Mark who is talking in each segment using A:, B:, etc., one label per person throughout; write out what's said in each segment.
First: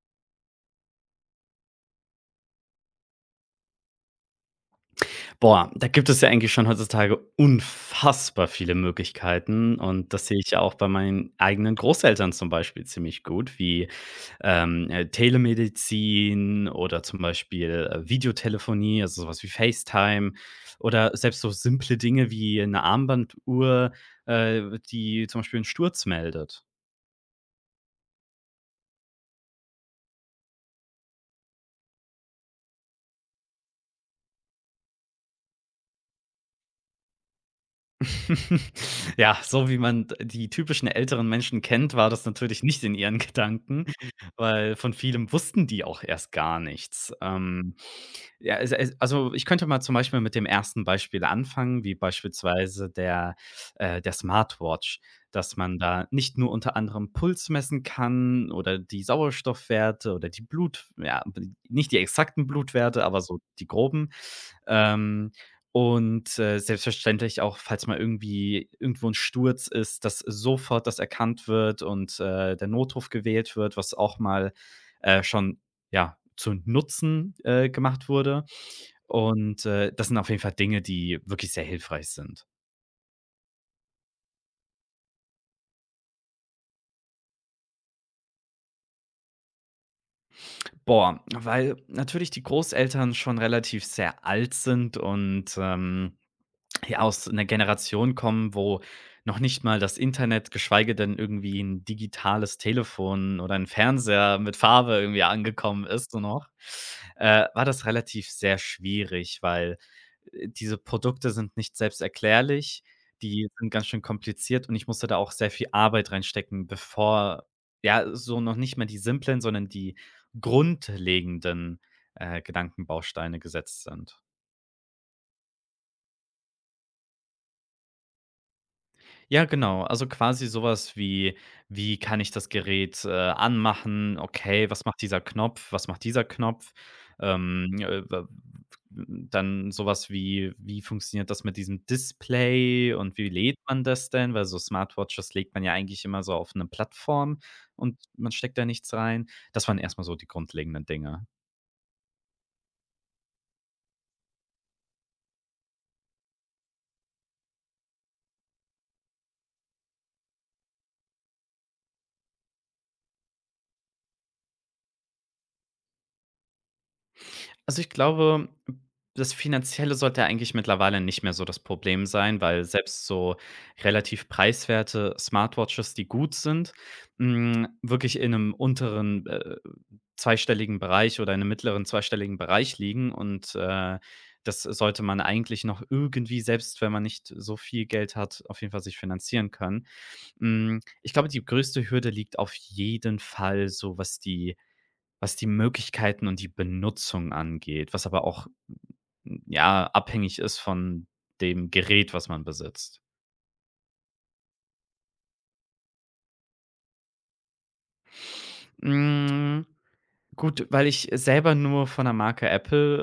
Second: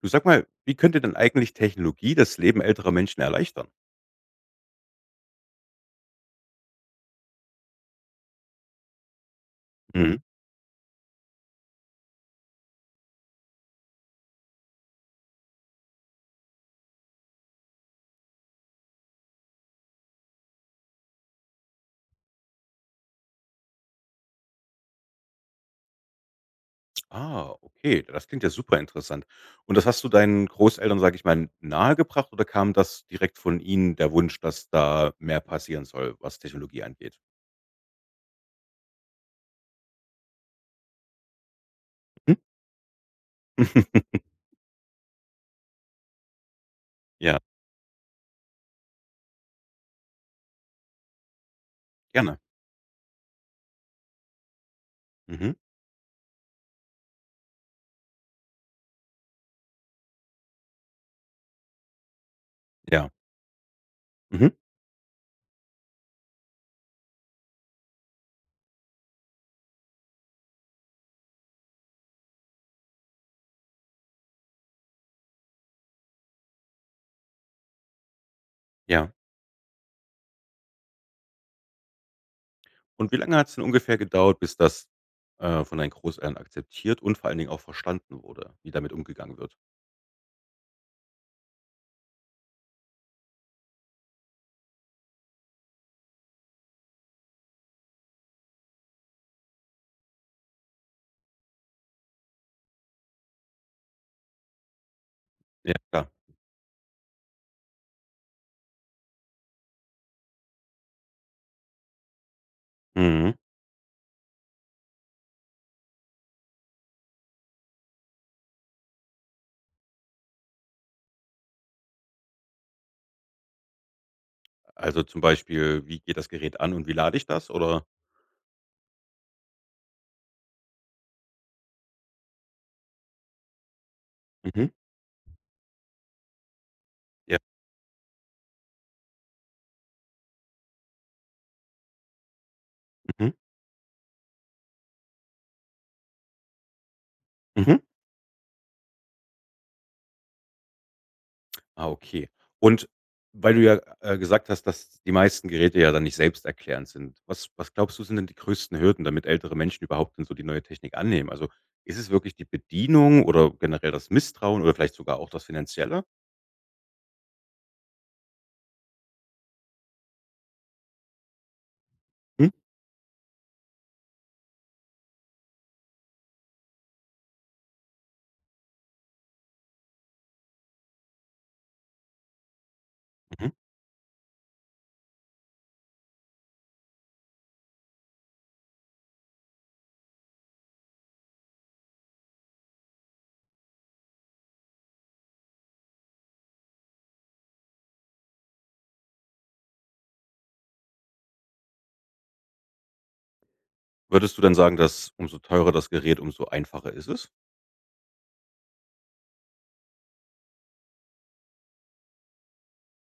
A: Du sag mal, wie könnte denn eigentlich Technologie das Leben älterer Menschen erleichtern?
B: Boah, da gibt es ja eigentlich schon heutzutage unfassbar viele Möglichkeiten und
A: Mhm.
B: das sehe ich ja auch bei meinen eigenen Großeltern zum Beispiel ziemlich gut, wie, Telemedizin oder zum Beispiel, Videotelefonie, also sowas wie FaceTime oder selbst so simple Dinge wie eine Armbanduhr, äh, die zum Beispiel einen Sturz meldet.
A: Ah, okay, das klingt ja super interessant. Und das hast du deinen Großeltern, sage ich mal, nahegebracht oder kam das direkt von ihnen der Wunsch, dass da mehr passieren soll, was Technologie angeht?
B: Ja, so wie man d die typischen älteren Menschen kennt, war das
A: Mhm.
B: natürlich nicht in ihren Gedanken, weil von vielem wussten die auch erst gar nichts.
A: Ja,
B: Ja, es also, ich könnte mal zum Beispiel mit dem ersten Beispiel anfangen, wie
A: gerne.
B: beispielsweise der der Smartwatch,
A: Mhm.
B: dass man da nicht nur unter anderem Puls messen kann oder die Sauerstoffwerte oder die Blut ja, nicht die exakten Blutwerte,
A: Ja.
B: aber so die groben.
A: Mhm.
B: Ähm, und, selbstverständlich auch, falls mal irgendwie irgendwo ein Sturz ist, dass sofort das erkannt wird und, der Notruf gewählt wird, was auch mal, schon ja, zu Nutzen, gemacht wurde.
A: Ja.
B: Und, das sind auf jeden Fall Dinge, die wirklich sehr hilfreich sind.
A: Und wie lange hat es denn ungefähr gedauert, bis das, von deinen Großeltern akzeptiert und vor allen Dingen auch verstanden wurde, wie damit umgegangen wird?
B: Boah, weil natürlich die Großeltern schon relativ sehr alt sind und, ja, aus einer Generation kommen, wo noch nicht mal das Internet, geschweige denn irgendwie ein digitales Telefon oder ein Fernseher mit Farbe irgendwie
A: Ja,
B: angekommen
A: klar.
B: ist so noch, war das relativ sehr schwierig, weil, diese Produkte sind nicht selbst erklärlich,
A: Mhm.
B: die sind ganz schön kompliziert und ich musste da auch sehr viel Arbeit reinstecken, bevor ja, so noch nicht mehr die simplen, sondern die grundlegenden, Gedankenbausteine gesetzt sind.
A: Also, zum Beispiel, wie geht das Gerät an und wie lade ich das oder?
B: Ja, genau. Also quasi so was wie: Wie kann ich das Gerät, anmachen?
A: Mhm.
B: Okay, was macht dieser Knopf? Was macht dieser Knopf?
A: Ja.
B: Wa Dann sowas wie: Wie funktioniert das mit diesem Display und wie
A: Mhm.
B: lädt man das denn? Weil so Smartwatches legt man ja eigentlich immer so auf eine Plattform
A: Mhm.
B: und man steckt da nichts rein. Das waren erstmal so die grundlegenden Dinge.
A: Ah, okay. Und weil du ja, gesagt hast, dass die meisten Geräte ja dann nicht selbsterklärend sind. Was glaubst du, sind denn die größten Hürden, damit ältere Menschen überhaupt denn so die neue Technik annehmen? Also, ist es wirklich die Bedienung oder generell das Misstrauen oder vielleicht sogar auch das Finanzielle?
B: Also, ich glaube, das Finanzielle sollte ja eigentlich mittlerweile nicht mehr so das Problem sein,
A: Mhm.
B: weil selbst so relativ preiswerte Smartwatches, die gut sind, hm, wirklich in einem unteren, zweistelligen Bereich oder in 'nem mittleren zweistelligen Bereich liegen
A: Mhm.
B: und, das sollte man eigentlich noch irgendwie, selbst wenn man nicht so viel Geld hat, auf jeden Fall sich finanzieren können. Hm, ich glaube, die größte Hürde liegt auf jeden Fall so, was die Möglichkeiten und die Benutzung angeht, was aber auch, hm, ja, abhängig ist von dem Gerät, was man besitzt.
A: Würdest du dann sagen, dass umso teurer das Gerät, umso einfacher ist es?
B: Hm, gut, weil ich selber nur von der Marke Apple,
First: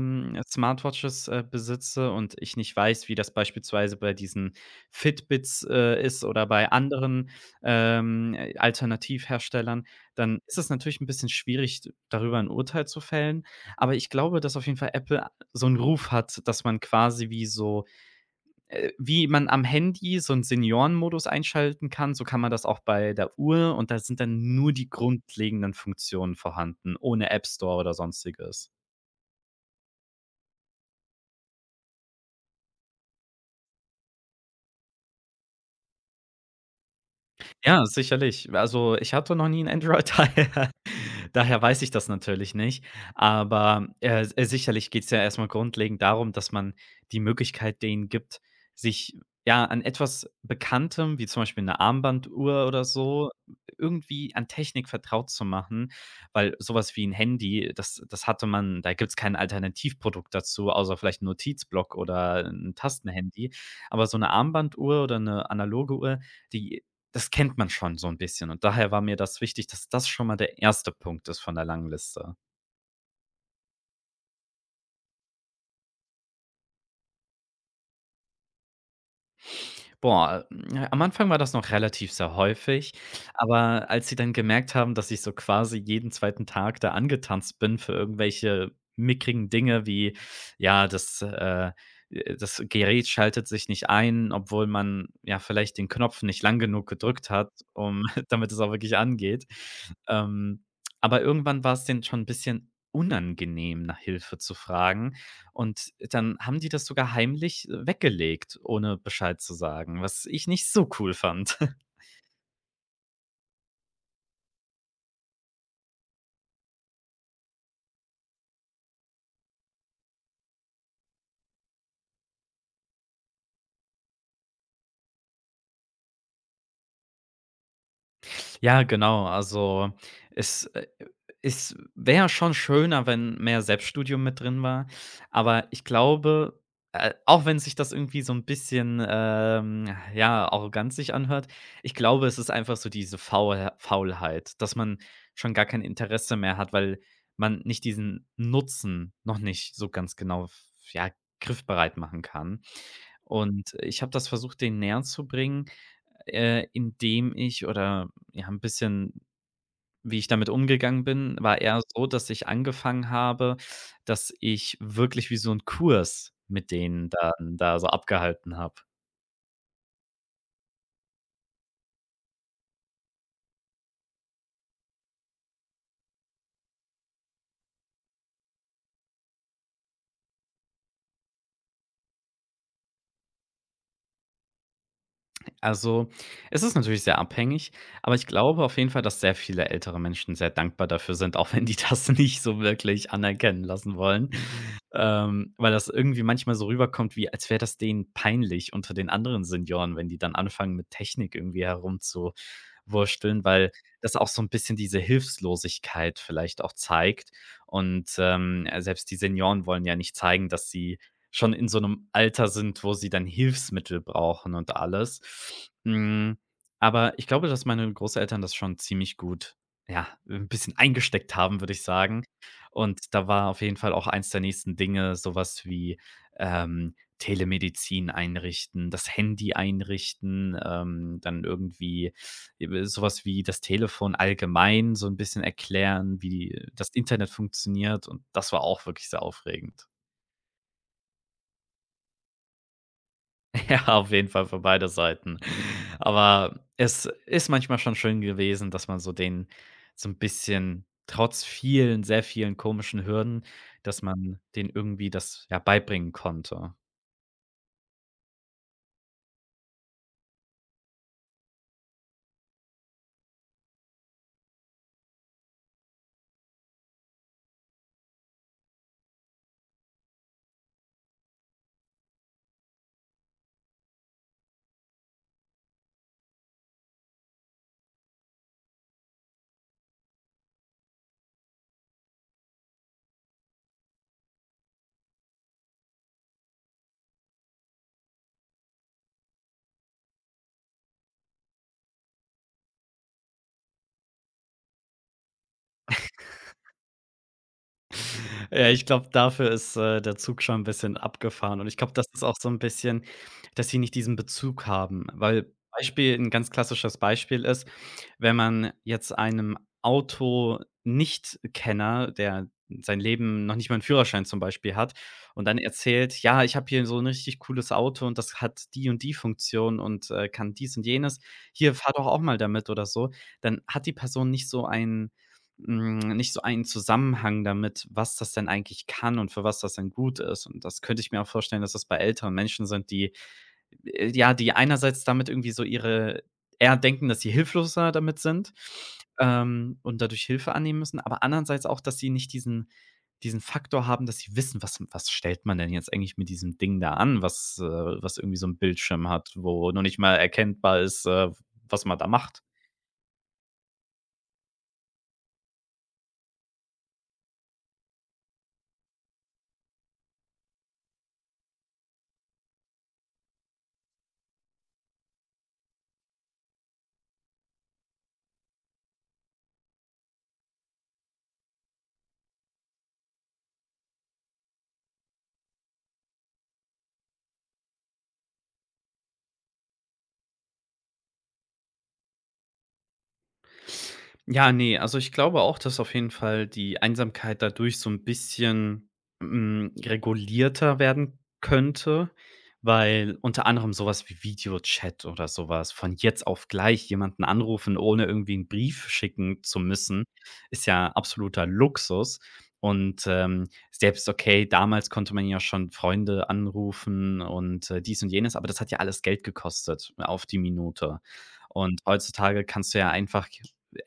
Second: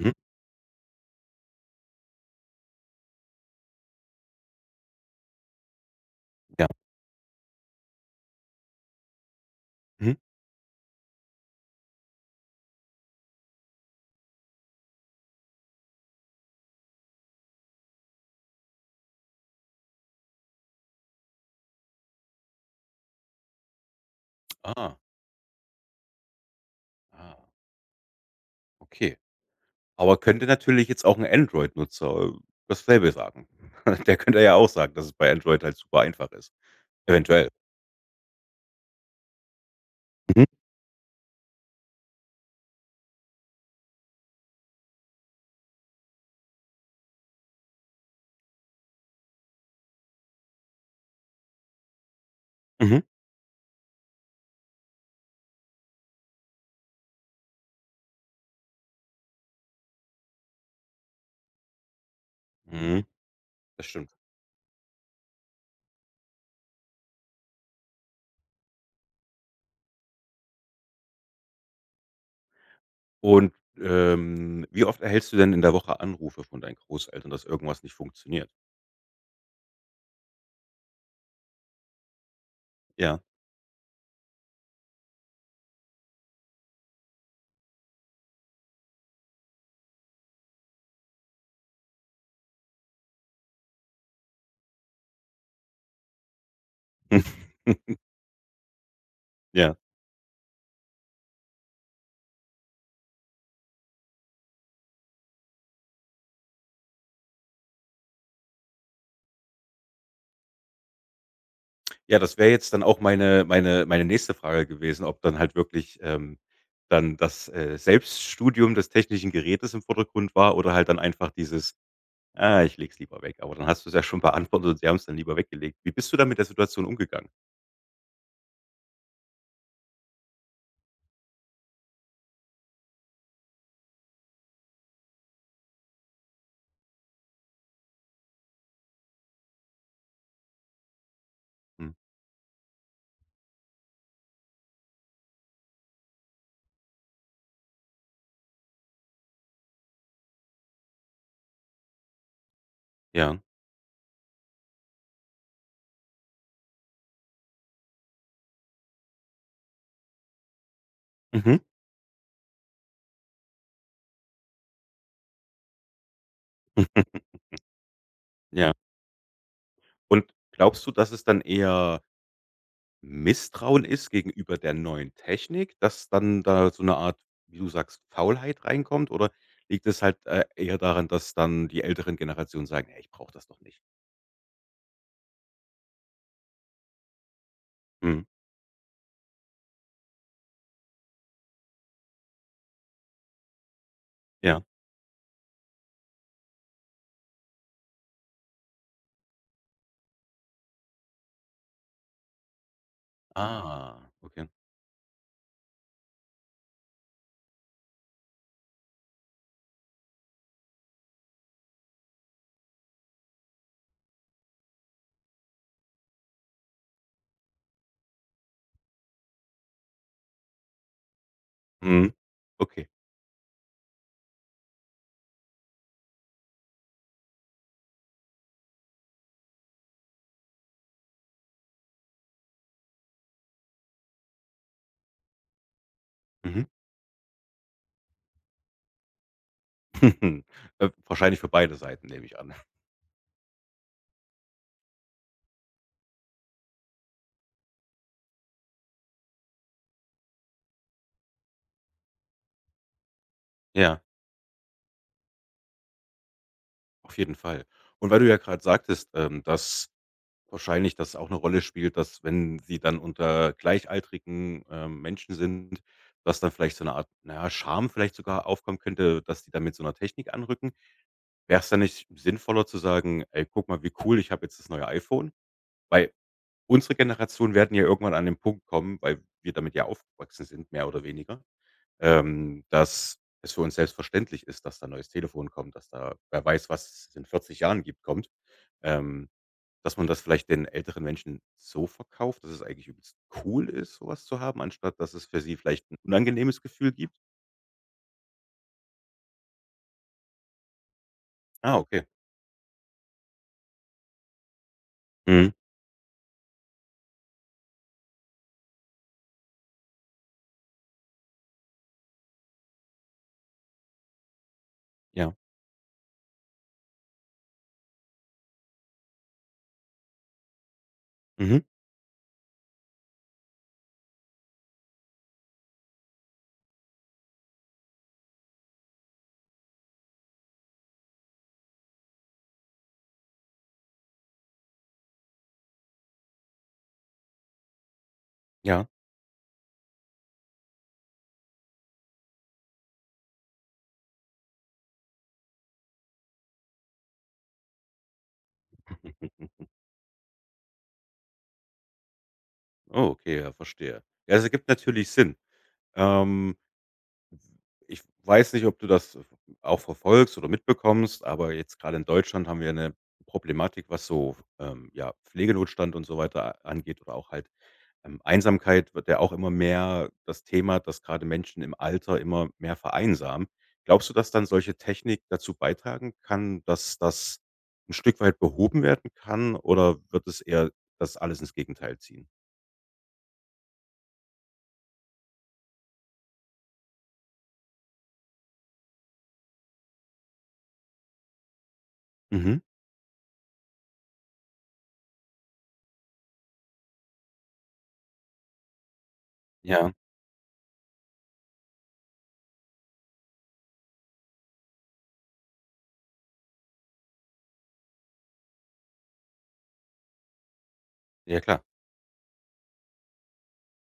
A: Mhm.
B: Smartwatches, besitze und ich nicht weiß, wie das beispielsweise bei diesen Fitbits, ist oder
A: Ja.
B: bei anderen, Alternativherstellern,
A: Mhm.
B: dann ist es natürlich ein bisschen schwierig, darüber ein Urteil zu fällen. Aber ich glaube, dass auf jeden Fall Apple so einen Ruf hat, dass man quasi wie so wie man am Handy so einen Seniorenmodus einschalten kann, so kann man das auch bei der Uhr und da sind dann nur die
A: Ah,
B: grundlegenden Funktionen vorhanden, ohne
A: ah,
B: App Store oder Sonstiges.
A: okay. Aber könnte natürlich jetzt auch 'n Android-Nutzer dasselbe sagen. Der könnte ja auch sagen, dass es bei Android halt super einfach ist. Eventuell.
B: Ja, sicherlich. Also, ich hatte noch nie ein Android,
A: Mhm,
B: daher weiß ich das natürlich nicht. Aber, s sicherlich geht's ja erstmal grundlegend darum, dass man die Möglichkeit denen gibt, sich, ja, an etwas Bekanntem, wie zum Beispiel eine Armbanduhr oder
A: mhm,
B: so, irgendwie an Technik vertraut zu machen, weil sowas wie ein Handy, das hatte man da gibt's kein Alternativprodukt dazu, außer vielleicht ein Notizblock oder ein
A: mhm,
B: Tastenhandy.
A: das
B: Aber
A: stimmt.
B: so eine Armbanduhr oder eine analoge Uhr, die das kennt man schon so ein bisschen und daher war mir das wichtig, dass das schon mal der erste Punkt ist von der langen Liste.
A: Und, wie oft erhältst du denn in der Woche Anrufe von deinen Großeltern, dass irgendwas nicht funktioniert?
B: Boah, hm, am Anfang war das noch relativ sehr häufig,
A: Ja.
B: aber als sie dann gemerkt haben, dass ich so quasi jeden zweiten Tag da angetanzt bin für irgendwelche mickrigen Dinge wie, ja, das Gerät schaltet sich nicht ein, obwohl man ja vielleicht den Knopf nicht lang genug gedrückt hat, um damit es auch wirklich angeht.
A: Ja.
B: Ähm, aber irgendwann war es denen schon 'n bisschen unangenehm, nach Hilfe zu fragen. Und dann haben die das sogar heimlich, weggelegt, ohne Bescheid zu sagen, was ich nicht so cool fand.
A: Ja, das wäre jetzt dann auch meine nächste Frage gewesen, ob dann halt wirklich, dann das, Selbststudium des technischen Gerätes im Vordergrund war oder halt dann einfach dieses: „Ah, ich leg's lieber weg“, aber dann hast du es ja schon beantwortet und sie haben's dann lieber weggelegt. Wie bist du dann mit der Situation umgegangen?
B: Ja, genau. Es, äh, Es wäre schon schöner, wenn mehr Selbststudium mit drin war. Aber ich glaube, auch wenn sich das irgendwie so ein bisschen, ja, arrogant sich anhört,
A: Hm,
B: ich glaube, es ist einfach so diese Faulheit, dass man schon gar kein Interesse mehr hat, weil man nicht diesen Nutzen noch nicht so ganz genau ja, griffbereit machen kann.
A: ja.
B: Und ich habe das versucht, den näher zu bringen. Indem ich oder ja, ein bisschen wie ich damit umgegangen bin,
A: Mhm.
B: war eher so, dass ich angefangen habe, dass ich wirklich wie so 'n Kurs mit denen dann da so abgehalten
A: Ja.
B: habe.
A: Und glaubst du, dass es dann eher Misstrauen ist gegenüber der neuen Technik, dass dann da so eine Art, wie du sagst, Faulheit reinkommt? Oder liegt es halt, eher daran, dass dann die älteren Generationen sagen: „Hey, ich brauche das doch nicht.“
B: Also, es ist natürlich sehr abhängig, aber
A: Mhm.
B: ich glaube auf jeden Fall, dass sehr viele ältere Menschen sehr dankbar dafür sind, auch wenn die das nicht so wirklich anerkennen lassen wollen.
A: Ja.
B: Weil das irgendwie manchmal so rüberkommt, wie als wäre das denen peinlich unter den anderen Senioren, wenn die dann anfangen, mit Technik irgendwie herumzuwursteln, weil
A: Ah,
B: das auch so
A: okay.
B: ein bisschen diese Hilflosigkeit vielleicht auch zeigt. Und, selbst die Senioren wollen ja nicht zeigen, dass sie schon in so einem Alter sind, wo sie dann Hilfsmittel brauchen und alles. Hm, aber ich glaube, dass meine Großeltern das schon ziemlich gut, ja, ein bisschen eingesteckt haben, würde ich
A: Mhm.
B: sagen.
A: Okay.
B: Und da war auf jeden Fall auch eins der nächsten Dinge sowas wie, Telemedizin einrichten, das Handy einrichten, dann irgendwie sowas wie das Telefon allgemein so ein bisschen erklären,
A: Mhm.
B: wie das Internet funktioniert und das war auch wirklich sehr aufregend.
A: Wahrscheinlich für beide Seiten, nehme ich an.
B: Ja, auf jeden Fall für beide Seiten. Aber es ist manchmal schon schön gewesen, dass man so 'n bisschen trotz vielen sehr vielen komischen Hürden,
A: Ja.
B: dass man denen irgendwie das, ja, beibringen konnte.
A: Auf jeden Fall. Und weil du ja gerade sagtest, dass wahrscheinlich das auch eine Rolle spielt, dass wenn sie dann unter gleichaltrigen, Menschen sind, dass dann vielleicht so eine Art, na ja, Scham vielleicht sogar aufkommen könnte, dass die dann mit so einer Technik anrücken. Wäre es dann nicht sinnvoller zu sagen: „Ey, guck mal, wie cool, ich habe jetzt das neue iPhone?“ Weil unsere Generation werden ja irgendwann an den Punkt kommen, weil wir damit ja aufgewachsen sind, mehr oder weniger, dass es für uns selbstverständlich ist, dass da 'n neues Telefon kommt, dass da wer weiß, was es in 40 Jahren gibt, kommt. Ähm, Dass man das vielleicht den älteren Menschen so verkauft, dass es eigentlich übelst cool ist, sowas zu haben, anstatt dass es für sie vielleicht ein unangenehmes Gefühl gibt?
B: Ja, ich glaube, dafür ist, der Zug schon ein bisschen abgefahren und ich
A: Ah,
B: glaube,
A: okay.
B: das ist auch so ein bisschen, dass sie nicht diesen Bezug haben,
A: Mhm.
B: weil Beispiel ein ganz klassisches Beispiel ist, wenn man jetzt einem Autonichtkenner, der sein Leben noch nicht mal einen Führerschein zum Beispiel hat
A: Ja.
B: und dann erzählt: „Ja, ich habe hier so ein richtig cooles Auto und das hat die und die Funktion und, kann dies und jenes.
A: Mhm.
B: Hier, fahr doch auch mal damit“ oder so, dann hat die Person nicht so ein hm, nicht so einen Zusammenhang damit, was das denn eigentlich kann und für was das denn gut ist. Und das könnte ich mir auch vorstellen, dass das bei älteren Menschen sind, die ja, die einerseits damit irgendwie so ihre eher denken, dass sie hilfloser damit sind,
A: Ja.
B: und dadurch Hilfe annehmen müssen, aber andererseits auch, dass sie nicht diesen Faktor haben, dass sie wissen, was stellt man denn jetzt eigentlich mit diesem Ding da an, was, was irgendwie so ein Bildschirm hat, wo noch nicht mal erkennbar ist, was man da macht.
A: Oh, okay, ja, verstehe. Ja, das ergibt natürlich Sinn. Ähm, Ich weiß nicht, ob du das auch verfolgst oder mitbekommst, aber jetzt gerade in Deutschland haben wir eine Problematik, was so, ja, Pflegenotstand und so weiter angeht oder auch halt. Einsamkeit wird ja auch immer mehr das Thema, dass gerade Menschen im Alter immer mehr vereinsamen. Glaubst du, dass dann solche Technik dazu beitragen kann, dass das ein Stück weit behoben werden kann, oder wird es eher das alles ins Gegenteil ziehen?
B: Ja, nee. Also ich glaube auch, dass auf jeden Fall die Einsamkeit dadurch so ein bisschen, hm, regulierter werden könnte,
A: Mhm.
B: weil unter anderem sowas wie Videochat oder sowas von jetzt auf gleich jemanden anrufen, ohne irgendwie einen Brief schicken zu
A: Ja,
B: müssen, ist ja absoluter Luxus. Und, selbst okay, damals konnte man ja schon Freunde anrufen und, dies und jenes, aber das hat ja alles Geld gekostet auf die Minute.
A: ja klar.
B: Und heutzutage kannst du ja einfach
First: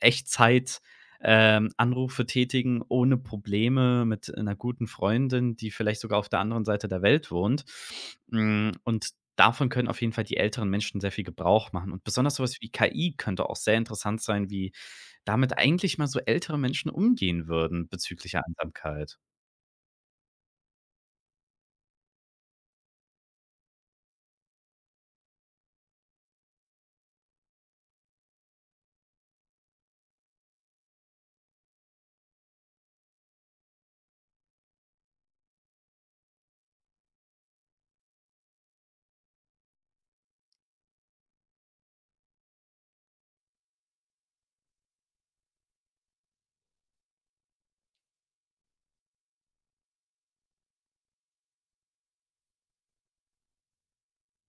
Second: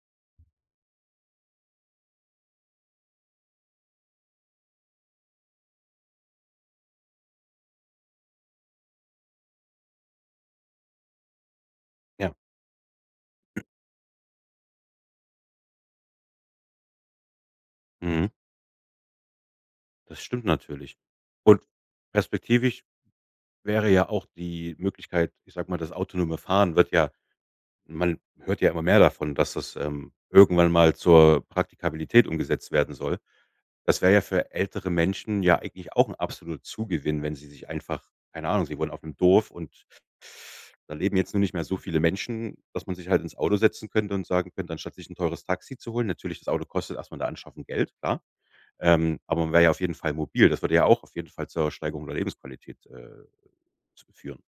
B: Echtzeit, Anrufe tätigen ohne Probleme mit einer guten Freundin, die vielleicht sogar auf der anderen Seite der Welt wohnt. Hm, und davon können auf jeden Fall die älteren Menschen sehr viel Gebrauch machen. Und
A: Ja.
B: besonders sowas was wie KI könnte auch sehr interessant sein, wie damit eigentlich mal so ältere Menschen umgehen würden
A: Mhm.
B: bezüglich der Einsamkeit.
A: Das stimmt natürlich. Und perspektivisch wäre ja auch die Möglichkeit, ich sage mal, das autonome Fahren wird ja, man hört ja immer mehr davon, dass das, irgendwann mal zur Praktikabilität umgesetzt werden soll. Das wäre ja für ältere Menschen ja eigentlich auch 'n absoluter Zugewinn, wenn sie sich einfach, keine Ahnung, sie wohnen auf 'nem Dorf und da leben jetzt nur nicht mehr so viele Menschen, dass man sich halt ins Auto setzen könnte und sagen könnte, anstatt sich 'n teures Taxi zu holen, natürlich, das Auto kostet erst mal der Anschaffung Geld, klar, aber man wäre ja auf jeden Fall mobil. Das würde ja auch auf jeden Fall zur Steigerung der Lebensqualität, z führen.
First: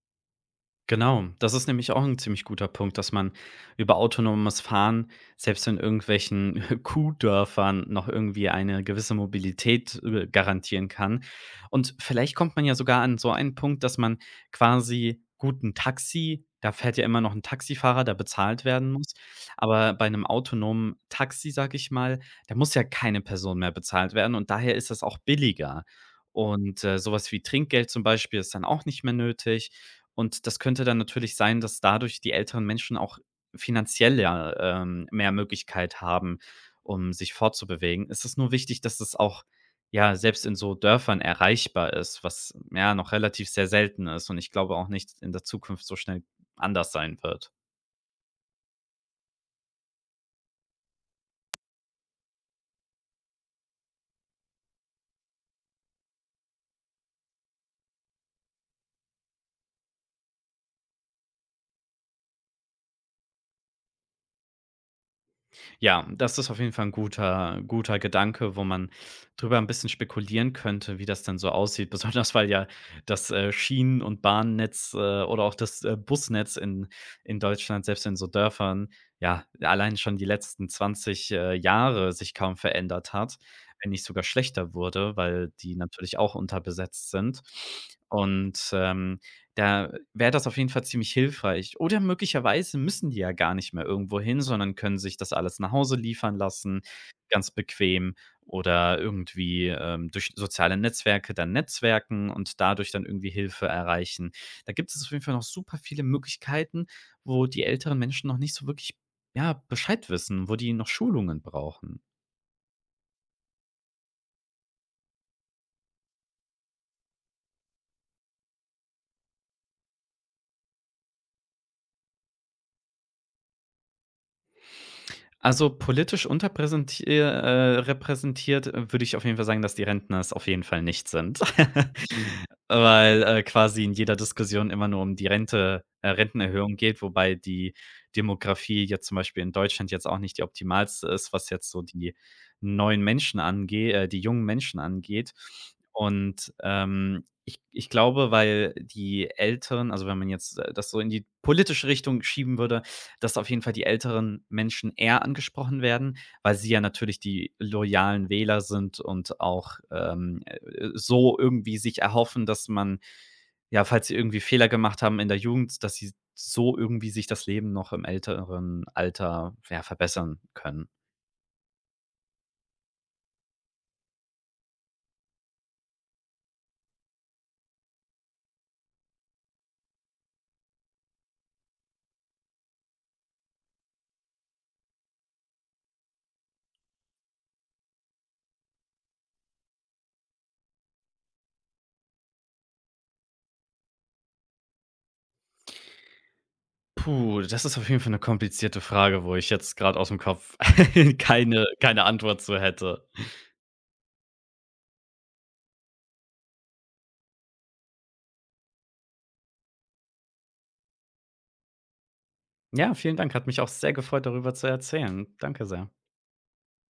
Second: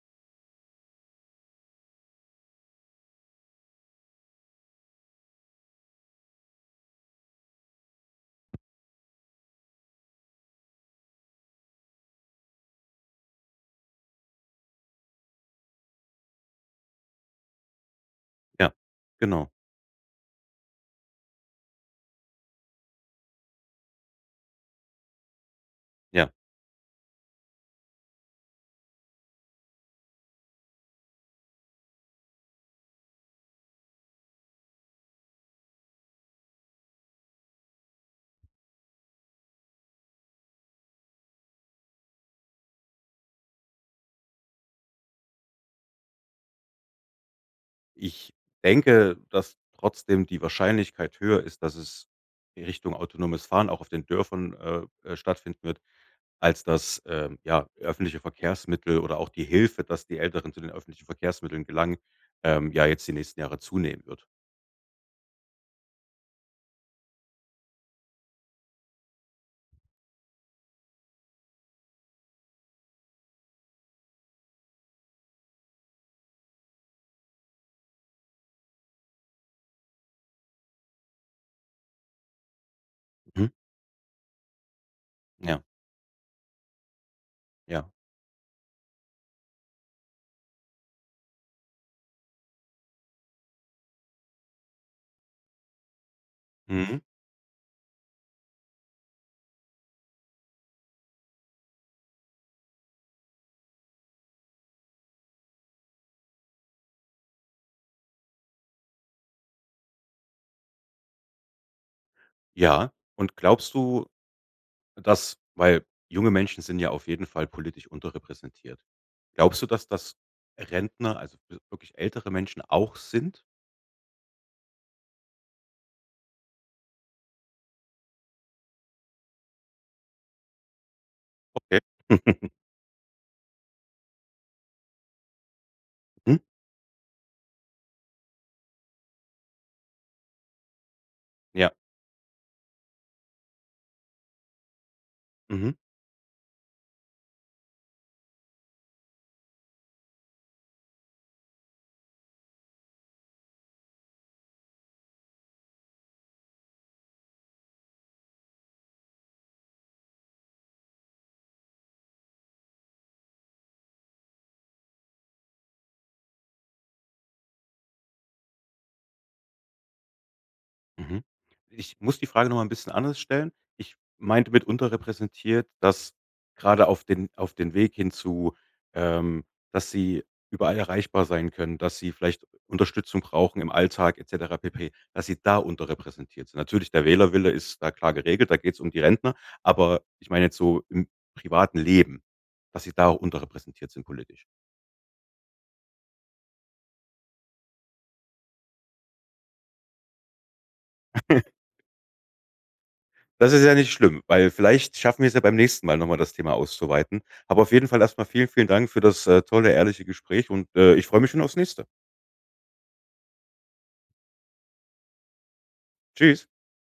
B: Genau, das ist nämlich auch ein ziemlich guter Punkt, dass man über autonomes Fahren selbst in irgendwelchen Kuhdörfern noch irgendwie eine gewisse Mobilität, garantieren kann. Und vielleicht kommt man ja sogar an so einen Punkt, dass man quasi guten Taxi da fährt ja immer noch ein Taxifahrer, der bezahlt
A: Ja,
B: werden muss.
A: genau.
B: Aber bei einem autonomen Taxi, sage ich mal, da muss ja keine Person mehr bezahlt werden und daher ist das auch billiger.
A: Ja.
B: Und, so wie Trinkgeld zum Beispiel ist dann auch nicht mehr nötig. Und das könnte dann natürlich sein, dass dadurch die älteren Menschen auch finanziell ja, mehr Möglichkeit haben, um sich fortzubewegen. Es ist nur wichtig, dass es auch, ja, selbst in so Dörfern erreichbar ist, was ja noch relativ sehr selten ist und ich glaube auch nicht in der Zukunft so schnell anders sein wird.
A: Ich denke, dass trotzdem die Wahrscheinlichkeit höher ist, dass es in Richtung autonomes Fahren auch auf den Dörfern, stattfinden wird, als das, ja, öffentliche Verkehrsmittel oder auch die Hilfe, dass die Älteren zu den öffentlichen Verkehrsmitteln gelangen, ja, jetzt die nächsten Jahre zunehmen wird.
B: Ja, das ist auf jeden Fall ein guter Gedanke, wo man drüber ein bisschen spekulieren könnte, wie das denn so aussieht. Besonders, weil ja das, Schienen und Bahnnetz, oder auch das, Busnetz in Deutschland, selbst in so Dörfern, ja, allein schon die letzten 20, Jahre sich kaum verändert hat,
A: Mhm.
B: wenn nicht sogar schlechter wurde, weil
A: Ja,
B: die natürlich auch unterbesetzt sind.
A: ja.
B: Und, da wäre das auf jeden Fall ziemlich hilfreich. Oder möglicherweise müssen die ja gar nicht mehr irgendwo hin, sondern können sich das alles nach Hause liefern lassen,
A: Mhm.
B: ganz bequem oder irgendwie, durch soziale Netzwerke dann netzwerken und dadurch dann irgendwie Hilfe erreichen. Da gibt es auf jeden Fall noch super viele Möglichkeiten, wo die älteren Menschen noch nicht so wirklich, ja, Bescheid wissen, wo die noch Schulungen brauchen.
A: Ja, und glaubst du, dass, weil junge Menschen sind ja auf jeden Fall politisch unterrepräsentiert. Glaubst du, dass das Rentner, also wirklich ältere Menschen auch sind?
B: Also, politisch unterrepräsentiert repräsentiert würde ich auf jeden Fall sagen, dass die Rentner es auf jeden Fall nicht sind.
A: Okay.
B: Weil, quasi in jeder Diskussion immer nur um die
A: Mhm.
B: Rentenerhöhung geht, wobei die Demografie jetzt zum Beispiel in Deutschland jetzt auch nicht die optimalste ist, was jetzt
A: Ja.
B: so die die jungen Menschen angeht.
A: Mhm.
B: Und, ich glaube, weil die Älteren also, wenn man jetzt, das so in die politische Richtung schieben würde, dass auf jeden Fall die älteren Menschen eher angesprochen werden, weil sie ja natürlich die loyalen Wähler sind und auch, so irgendwie sich erhoffen, dass man ja, falls sie irgendwie Fehler gemacht haben in der Jugend, dass sie so irgendwie sich das Leben noch im älteren Alter, ja, verbessern können.
A: Mhm. Ich muss die Frage noch mal ein bisschen anders stellen. Ich meinte mit unterrepräsentiert, dass gerade auf den Weg hin zu, ähm, dass sie überall erreichbar sein können, dass sie vielleicht Unterstützung brauchen im Alltag et cetera pp., dass sie da unterrepräsentiert sind. Natürlich, der Wählerwille ist da klar geregelt, da geht es um die Rentner, aber ich meine jetzt so im privaten Leben, dass sie da auch unterrepräsentiert sind politisch.
B: Puh, das ist auf jeden Fall eine komplizierte Frage, wo ich jetzt gerade aus dem Kopf keine Antwort zu hätte.
A: Das ist ja nicht schlimm, weil vielleicht schaffen wir es ja beim nächsten Mal noch mal das Thema auszuweiten. Aber auf jeden Fall erst mal vielen, vielen Dank für das, tolle, ehrliche Gespräch und, ich freue mich schon aufs nächste.
B: Ja, vielen Dank. Hat mich auch sehr gefreut, darüber zu erzählen. Danke sehr.
A: Tschüss.